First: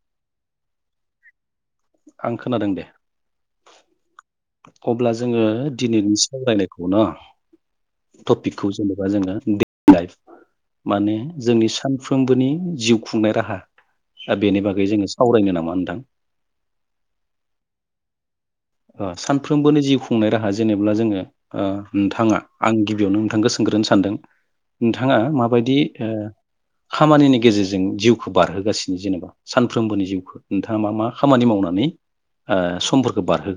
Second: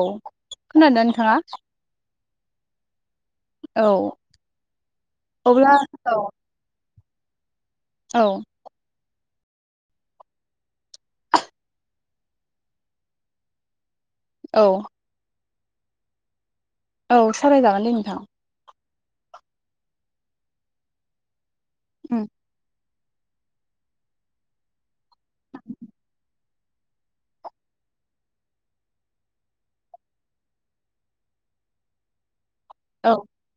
औ खोनादों नोंथाङा? आं खोनादों दे। औ अब्ला जोङो अब्ला औ दिनैनि सावरायनायखौ न औ टपिकखौ जेनेबा जोङो दैलि लाइफ माने जोंनि सानफ्रोमबोनि जिउ खुंनाय राहा दा बेनि औ बागै जोङो सावरायनो नामा? [unintelligible] औ सावरायजागोन दे नोंथां। सानफ्रोमबोनि जिउ खुंनाय राहा जेनेब्ला जोङो ओ उम नोंथाङा आं बेयावनो नोंथांखौ सोंग्रोनो सानदों नोंथाङा माबायदि ओ खामानिनि गेजेरजों जिउखौ बारहोगासिनो जेनेबा सानफ्रोमबोनि जिउखौ नोंथाङा मा मा खामानि मावनानै ओ औ समफोरखौ बारहो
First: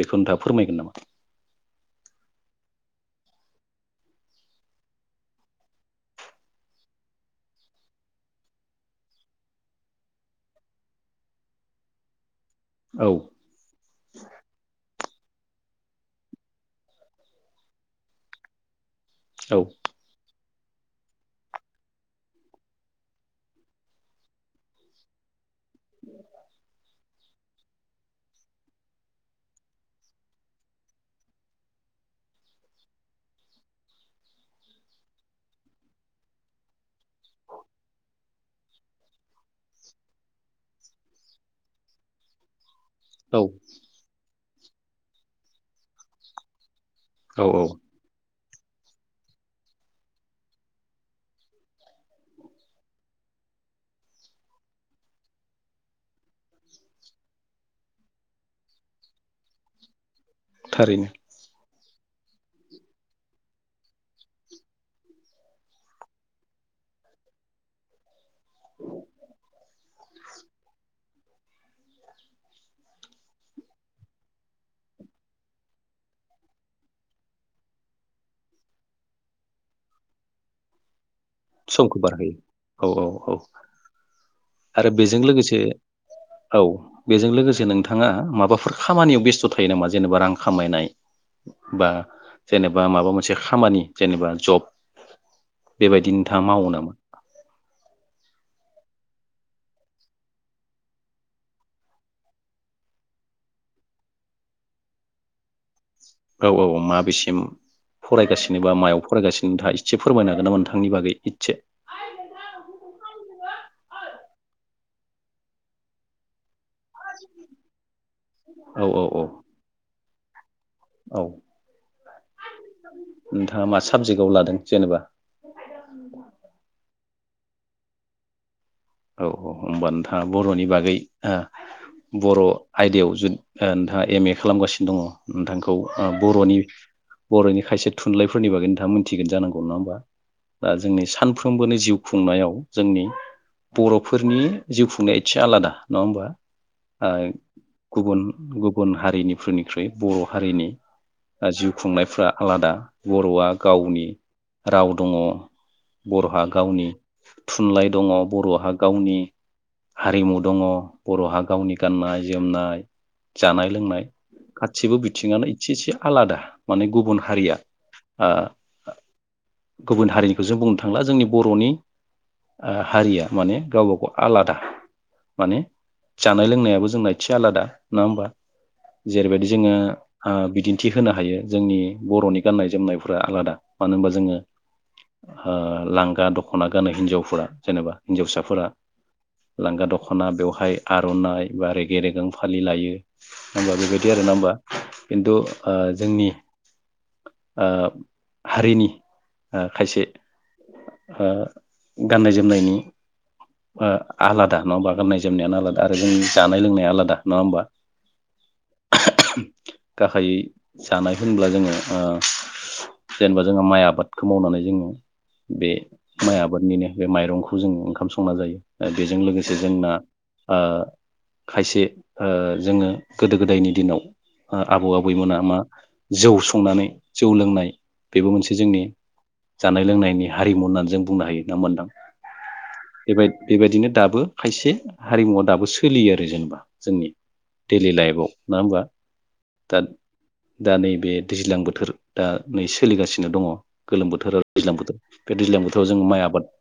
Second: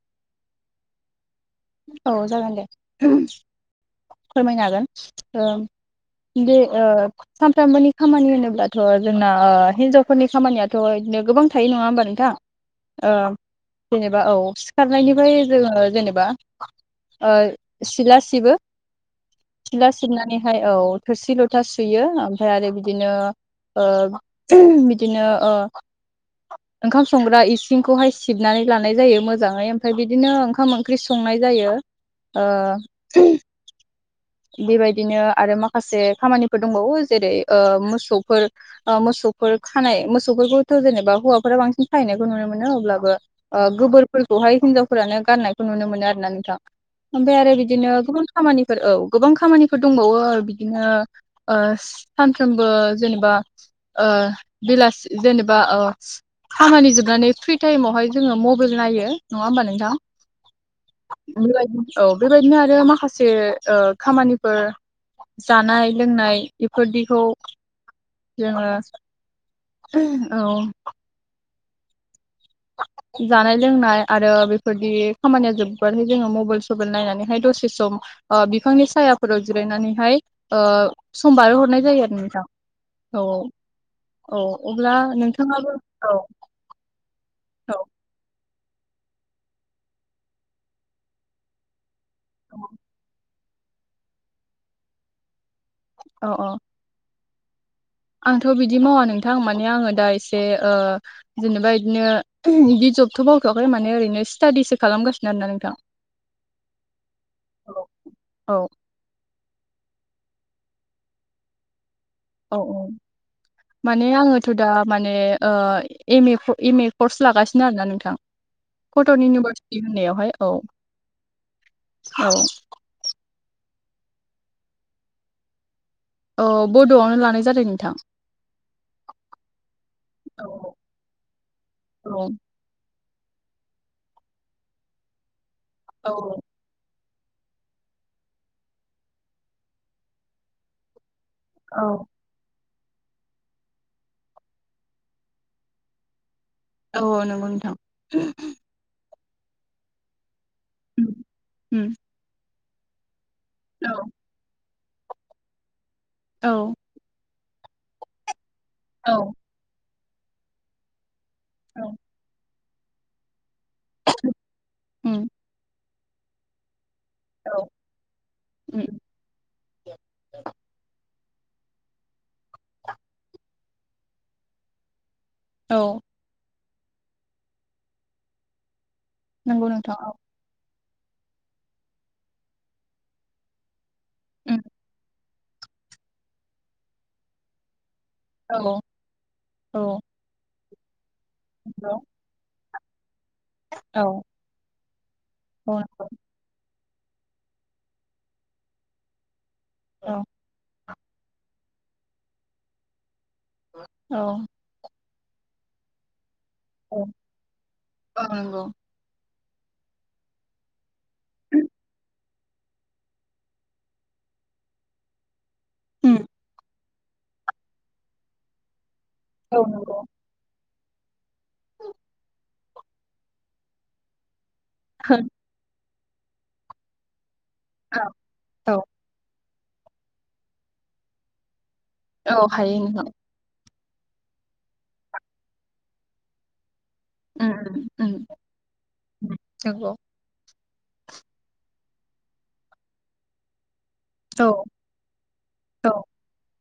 बेखौ नोंथाङा फोरमायगोन नामा? औ जागोन दे फोरमायनो हागोन ओ दे ओ सानफ्रोमबोनि खामानि होनोब्लाथ' जोंना हिनजावफोरनि खामानियाथ' इदिनो गोबां थायो नङा होमबा नोंथां? औ ओ जेनेबा औ सिखार नायनिफ्राय जोङो जेनेबा ओ सिला सिबो। औ सिला सिबनानै ओमफाय औ थोरसि लथा सुयो ओमफाय आरो बिदिनो ओ बिदिनो ओ [inaudible] ओंखाम संग्रा इसिंखौहाय सिबनानै लानाय जायो मोजाङै ओमफाय बिदिनो ओंखाम ओंख्रि संनाय जायो ओ बेबायदिनो आरो माखासे खामानिफोर दंबावो जेरै ओ मोसौफोर ओ मोसौफोर खानाय मोसौफोरखौथ जेनेबा हौवाफोरा बांसिन खायैनायखौ नुनो मोनो अब्ला बो औ ओ गोबोरफोर बहाय हिन्जावफ्रानो गारनायखौ नुनो मोनो आरोना नोंथां। ओमफाय औ आरो औ बिदिनो गुबुन खामानिफोर औ गोबां खामानिफोर दंबावो बिदिनो ओ सानफ्रोमबो जेनेबा ओ बेलासि जेनेबा ओ खामानि जोबनानै फ्रि टाइमावहाय जोङो मबेल नायो नङा होमबा नोंथां? [inaudible] औ थारैनो बेबायदिनो आरो माखासे ओ खामानिफोर जानाय लोंनाय बेफोरदिखौ जोङो औ जानाय लोंनाय आरो बेफोरदि खामानिया जोबबानो जोङो मबेल सबेल नायनानैहाय दसे सम ओ बिफांनि सायाफोराव जिरायनानैहाय ओ सम बारहो हरनाय जायो आरो नोंथां औ औ आरो अब्ला बेजों लोगोसे नोंथाङाबो औ बेजों लोगोसे नोंथाङा माबाफोर खामानियाव बेस्थ' थायो नामा जेनेबा रां खामायनाय बा औ जेनेबा माबा मोनसे खामानि जेनेबा जब बेबायदिनो औ था औ मावो नामा आंथ बिदि मावा नोंथां माने आङो दा एसे ओ जेनेबा इदिनो इदि जबथ मावथवाखै माने ओरैनो स्टादिसो खालामगासिनो आरोना नोंथां औ औ माबेसिम औ फरायगासिनो औ बा मायाव फरायगासिनो नोंथाङा इसे फोरमायनो हागोन ना नोंथांनि बागै इदसे औ औ माने आङोथ दा माने ओ एम ए फ एम ए कर्स लागासिनो आरोना नोंथां औ औ औ कटन इउनिभारसिटि होननायावहाय औ औ हाव ओ मा साबजेक्टआव लादों जेनेबा औ बडआवनो लानाय जादों नोंथां औ औ होनोमबा नोंथाङा औ बरनि बागै ओ औ बर आयदायाव जु ओ नोंथाङा एम ए खालामगासिनो दङ नोंथांखौ ओ औ बरनि बरनि खायसे थुनलाइफोरनि बागै नोंथाङा मोनथिगोन जानांगौ नङा होमबा ओ दा जोंनि सान सानफ्रोमबोनि जिउ औ खुंनायाव जोंनि बरफोरनि जिउ खुंनाया एसे आलादा नङा होमबा ओ औ नंगौ नोंथां गुबुन गुबुन हारिनि फोरनिख्रुइ बर हारिनि उम आ जिउ खुंनायफ्रा आलादा ब वा औ गावनि राव दङ बरहा औ गावनि थुनलाइ दङ बर हा औ गावनि हारिमु दङ बरहा गावनि औ गाननाय जोमनाय जानाय लोंनाय गासिबो उम बिथिङानो इसे एसे आलादा माने गुबुन हारिया औ ओ उम गुबुन हारिनिखौ जों बुंनो थांला जोंनि बरनि ओ हारिया माने गावबा गाव आलादा माने औ जानाय लोंनायाबो जोंना एदसे आलादा नङा होमबा जेरैबायदि नंगौ जोङो नोंथां औ ओ बिदि थि होनो हायो जोंनि बरनि गाननाय जोमनायफ्रा आलादा मानो होनबा जोङो उम ओ लांगा दख'ना गानो हिन्जावफोरा जेनेबा हिन्जावसाफोरा औ लांगा दख'ना बेवहाय आर'नाइ बा रेगे औ रेगां फालि लायो होमबा बेबायदि औ आरोना होमबा खिन्थु औ ओ नंगौ जोंनि ओ हारिनि ओ खायसे ओ गाननाय जोमनायनि ओ औ आलादा नङा होमबा गाननाय जोमनायानो आलादा आरो जोंनि जानाय लोंनाया औ आलादा नङा होमबा औ नंगौ गाहायै जानाय होनब्ला जोङो ओ जेनेबा जोंहा माइ आबादखौ मावनानै जोङो बे उम माइ आबादनिनो बे मायरंखौ जों ओंखाम सं संना जायो ओ बेजों लोगोसे औ जोंना नंगौ ओ खायसे ओ जोङो गोदो गोदायनि दिनाव ओ आबौ आबैमोना मा जौ संनानै जौ लोंनाय बेबो मोनसे औ जोंनि जानाय लोंनायनि हारिमु होननानै जों बुंनो हायो ना होमबा नोंथां औ हायो नोंथां बेबाय बेबायदिनो दाबो खायसे हारिमुवा दाबो सोलियो आरो जेनेबा जोंनि उम दैलि उम लाइफआव नङा होमबा उम दा नंगौ दा नैबे दैज्लां बोथोर दा नै सोलिगासिनो दङ गोलोम बोथोर आरो औ दैज्लां बोथोर बे दैज्लां बोथोराव औ जोङो माइ आबाद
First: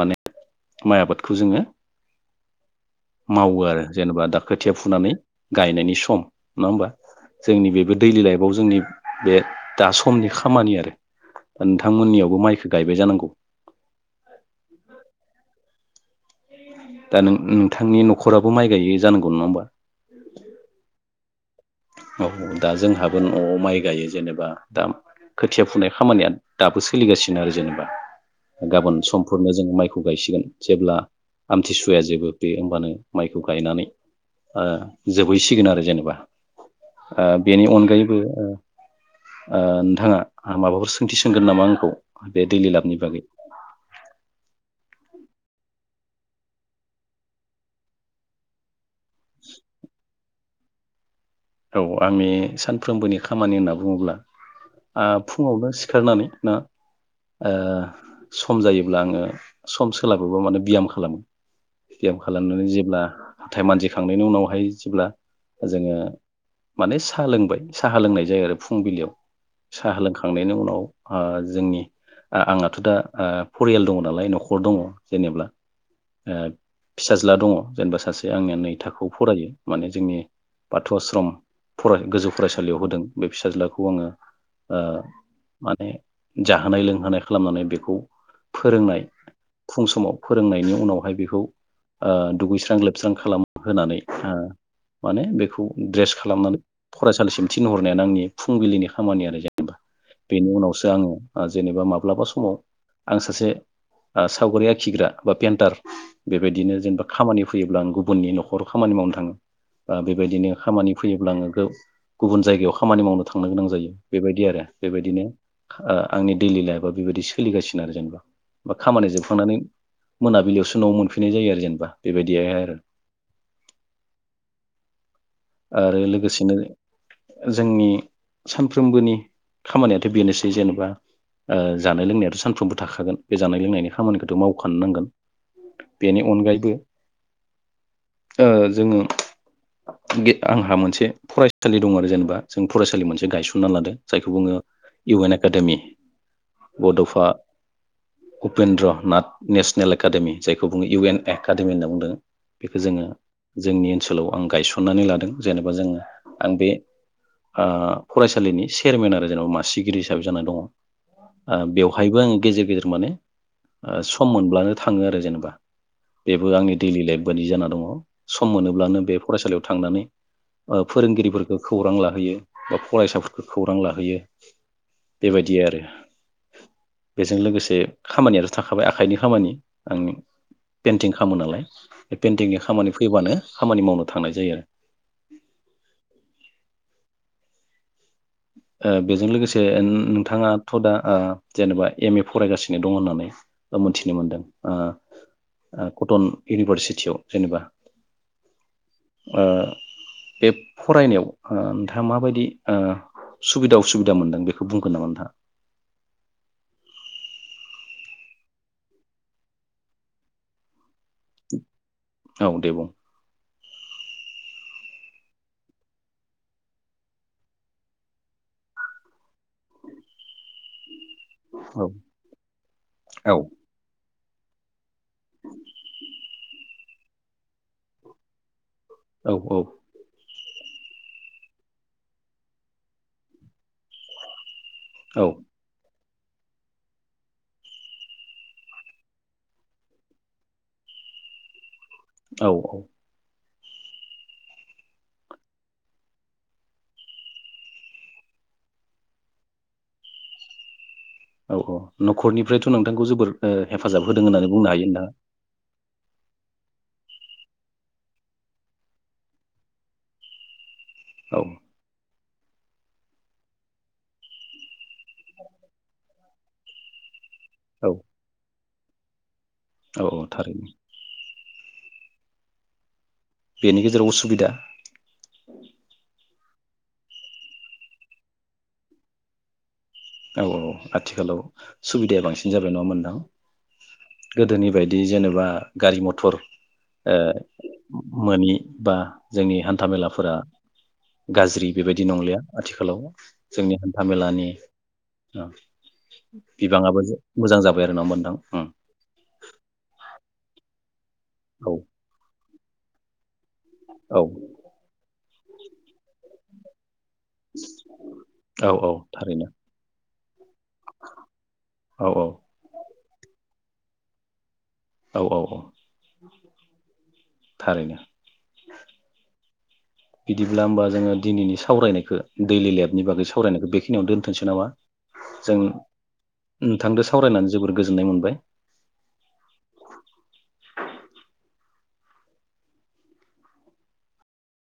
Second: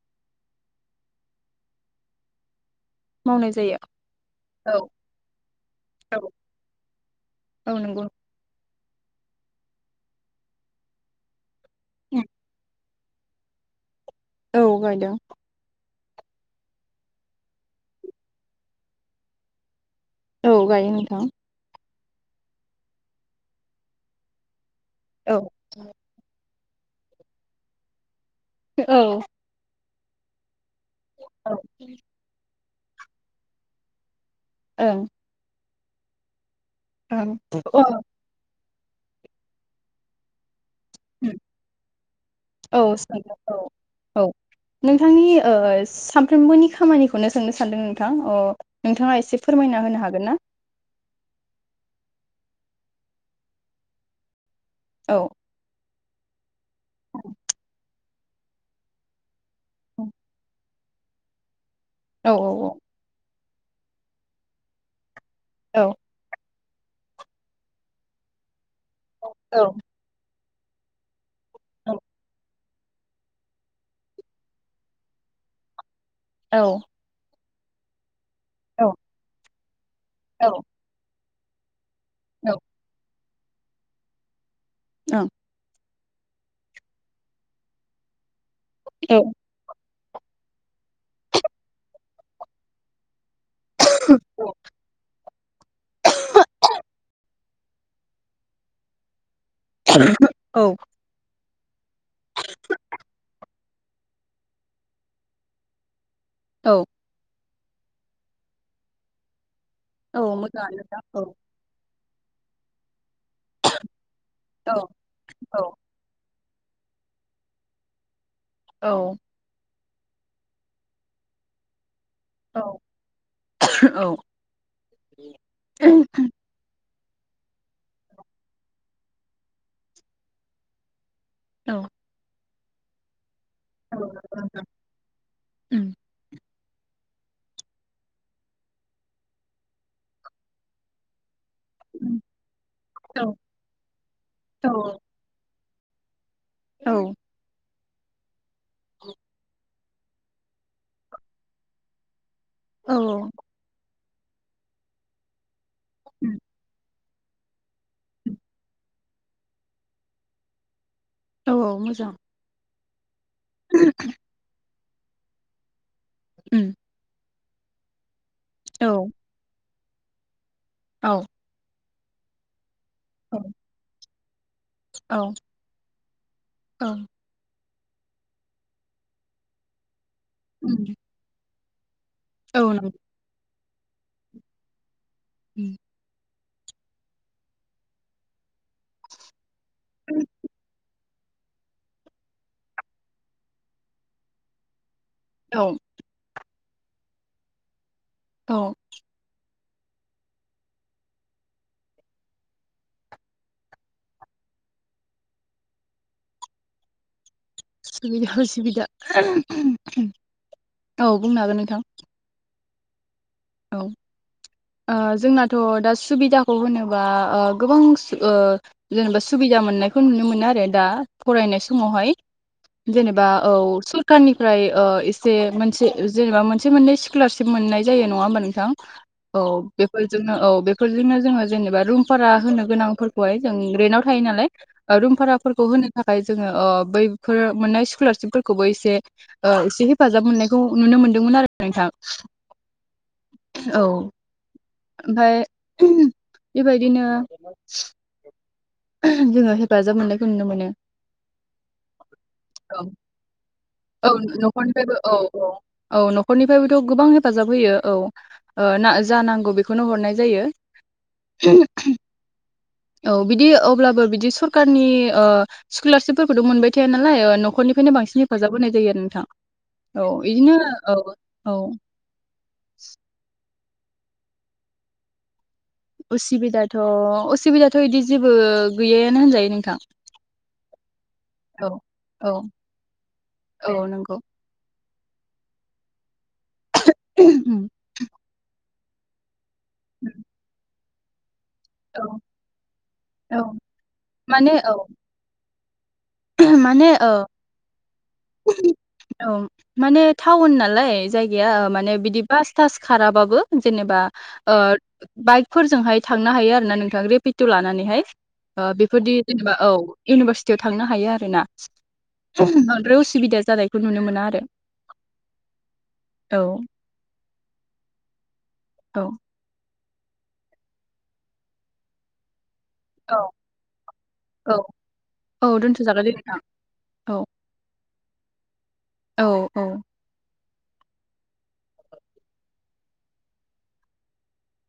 माने माइ आबादखौ जोङो मावनाय मावो जायो आरो जेनेबा दा खोथिया औ फुनानै गायनायनि औ सम नङा होमबा जोंनि औ बेबो नंगौ दैलि लाइफआव जोंनि बे दा समनि खामानि आरो नोंथां मोननियावबो माइखो गायबाय जानांगौ? औ गायदों दा नों नोंथांनि न'खराबो माइ गायो जानांगौ नङा होमबा? औ गायो नोंथां । औ दा जोंहाबो न'आव माइ गायो जेनेबा दा औ खोथिया फुनाय खामानिया दाबो सोलिगासिनो आरो जेनेबा । औ गाबोन ओं समफोरनो जोंङो माइ खौ गायसिगोन । जेब्ला ओं आमथिसुवाया जोबो बे मानो माइखौ गायनानै ओ जोबहैसिगोन आरो जेनेबा औ ओ बेनि अनगायैबो ओ ओ नोंथाङा माबाफोर सोंथि सोंगोन नामा आंखौ बे दैलि औ लाबनि बागै? सोंदों औ औ नोंथांनि ओ सानफ्रोमबोनि खामानिखौनो सोंनो सान्दों नोंथां अ' नोंथाङा एसे फोरमायना होनो हागोन ना? औ आंनि सानफ्रोमबोनि खामानि होन्ना बुङोब्ला ओ औ फुङावनो सि खारनानै ना ओ सम जायोब्ला आङो सम सोलाबोबा माने बियाम खालामो बियाम औ खालामनानै जेब्ला हाथाय मानजिखांनायनि उनावहाय जेब्ला औ जोङो माने सा लोंबाय साहा लोंनाय जायो आरो फुंबिलियाव औ साहा लोंखां खांनायनि उनाव ओ जोंनि औ आ आङो [unintelligible] दा आ फरियाल दङ नालाय न'खर दङ जेनेब्ला ओ औ फिसाज्ला दङ जेनबा सासे आंनिया नै औ थाखोआव फरायो माने जोंनि औ बाथौ आश्रम फराय गोजौ फरायसालियाव होदों । बे फिसाज्लाखौ आंङो ओ ओं माने जाहोनाय लोंहोनाय खालामनानै बेखौ फोरोंनाय औ फुं समाव फोरोंनायनि उनावहाय बिखौ ओ दुगैस्रां लोबस्रां खालाम होनानै ओ माने बेखौ ड्रेस फरायसालिसिम थिनहरनायानो आंनि फुंबिलिनि खामानि आरो । बेनि औ उनावसो आंङो जेनेबा माब्लाबा समाव आं सासे सावगारि आखिग्रा बा पेन्टार बेबायदिनो औ जेनेबा खामानि फैयोब्लाल आं गुबुननि न'खराव खामानि मावनो थाङो । औ बेबायदिनो मोजाङानो खामानि दा औ फैयोब्ला आंङो गो गुबुन जायगायाव खामानि मावनो थांनो गोनां जायो बेबायदि आरो औ बेबायदिनो औ ओ आंनि दैडेलि लाइफआ बेबायदि सोलिगासिनो आरो जेनेबा बा खामानि औ जोबखांनानै मोनाबिलियावसो न'आव मोनफैनाय जायो आरो जेनेबा । बेबायदिहाय औ आरो । औ आरो उम लोगोसेनो जोंनि सानफ्रोमबोनि खामानियाथ' बेनोसै जेनेबा ओ औ जानाय लोंनायाथ' सान फ्रोमबो थाखागोन । बे जानाय लोंनायनि औ खामानिखौथ' मावखानो नांगोन बेनि अनगायैबो ओ जोंङो गे आंहा मोनसे फराय सालि दङ आरो जेनेबा जों फरायसालि मोनसे गायसनना लादों जायखौ बुङो इउ एन एकाडेमि औ बड'फा उपेन्द्र नाथ नेसनेल एकाडेमि जायखौ बुङो इउ एन एकाडेमि होनना बुंदों । बेखौ जोंङो औ जोंनि ओल आं गायसनो सननानै लादों जेनेबा जोङो आं बे फरायसालिनि चेयारमेन आरो जेनेबा मासिगिरि हिसाबै जानानै औ दङ मोजां बेवहायबो आं गेजेर गेजेर माने सम मोनब्लानो थाङो आरो जेनेबा। बेबो उम आंनि दैडलि लाइफ बै जाना दङ सम औ मोनोब्लानो बे फरायसालियाव थांनानै औ फोरोंगिरिफोरखौ खौरां लाहयो बा फरायसाफोरखौ खौरां लाहैयो। औ बेबायदि आरो। बेजों लोगोसे खामानियाथ' थाखाबाय आखाइनि खामानि आंनि पेइन्टिं खालामो नालाय। [inaudible] बे औ पेन्टिंनि नंगौ खामानि फैबानो खामानि मावनो थांनाय जायो आरो। ओ उ बेजों लोगोसे ए नोंथाङाथ' दा जेनेबा एम ए फरायगासिनो दं होननानै मोनथिनो मोनदों औ ओ कटन इउनिभारसिटियाव जेनेबा औ ओ बे फरायनायाव ओ नोंथाङा माबायदि ओ सुबिदा उसुबिदा मोनदों बेखौ बुंगोन नामा नोंथाङा? सुबुबिदा असुबिदा औ बुंनो हागोन नोंथां दब औ ओ जोंनाथ' दा सुबिदाखौ होनोबा ओ गोबां ओ जेनेबा सुबिदा मोननायखौ नुनो मोनो आरो दा। फरायनाय औ समावहाय जेनेबा औ खारनिफ्राय मोनसे मोनसे जेनेबा मोन मोनसे मोननै स्कलारशिप मोननाय जायो नङामोन [unintelligible] औ बेफोरजोंनो औ बेफोरजोंनो जोङो जेनेबा रुमबारा होनो गोनांफोरखौहाय जों रेन्टाव थायो नालाय रुम औ भाराफोरखौ होनो थाखाय जोङो ओ बैफोर मोननाय स्कुलारशिपफोरखौबो एसे ओ एसे हेफाजाब मोननायखौ नुनो मोनदोंमोन आरो नोंथां औ औ औ ओमफाय बेबायदिनो जोङो हेफाजाब मोननायखौ नुनो मोनो औ औ न'खरनिफ्रायथ' औ नोंथांखौ जोबोर ओ हेफाजाब औ होदों होननानै बुंनो हायो न'खरनिफ्रायबो नोंथाङा औ औ औ न'खरनिफ्रायबो थ' गोबां हेफाजाब होयो औ जा नांगौ बेखौनो हरनाय जायो औ [inaudible] औ बिदि अब्लाबो बिदि सरखारारनि स्कलारशिपफोरखौथ' मोनबाय थाया नालाय औ नखनिफ्रायनो बांसिन बुंनाय जायो आरो नोंथां औ बिदिनो औ औ [inaudible] बेनि गेजेराव उसुबिदा उसुबिदाथ' असुबिदाथ' बिदि जेबो गैयायानो होनजायो नोंथां औ औ आथिखालाव औ सुबिदाया औ बांसिन जाबाय नङा मोनदां औ नंगौ गोदोनि बायदि बिदि जेनेबा गारि मथर ए मानि बा जोंनि हान्थामेलाफोरा गाज्रि औ बेबायदि नंलिया आथिखालाव औ जोंनि हान्था मेलानि माने औ [inaudible] माने बिबाङाबो औ मोजां जाबाय आरो ना मोनदां औ माने टाउन नालाय जायगाया माने बिदि बास थास खाराबाबो जेनेबा औ ओ बाइकफोरजोंहाय थांनो हायो नोंथां्र पिटु लानानैहाय औ औ बेफोरदि थारैनो जेनेबा औ इउनिभर्सिटियाव था हायो आरोना औ औ बांदाय उसुबिदा जानाय बेखौ नुनो मोना आरो। औ औ औ औ थारैनो औ बिदिब्ला होमबा जोङो दिनैनि सावरायनायखो दैलि लाइफनि औ बागै सावरायनायखौ बेखिनियावनो दोनथोंसै औ नामा जों औ दोनथ'जागोन दे नोंथां नोंथांजों औ सावरायनानै जोबोर गोजोननाय मोनबाय। औ औ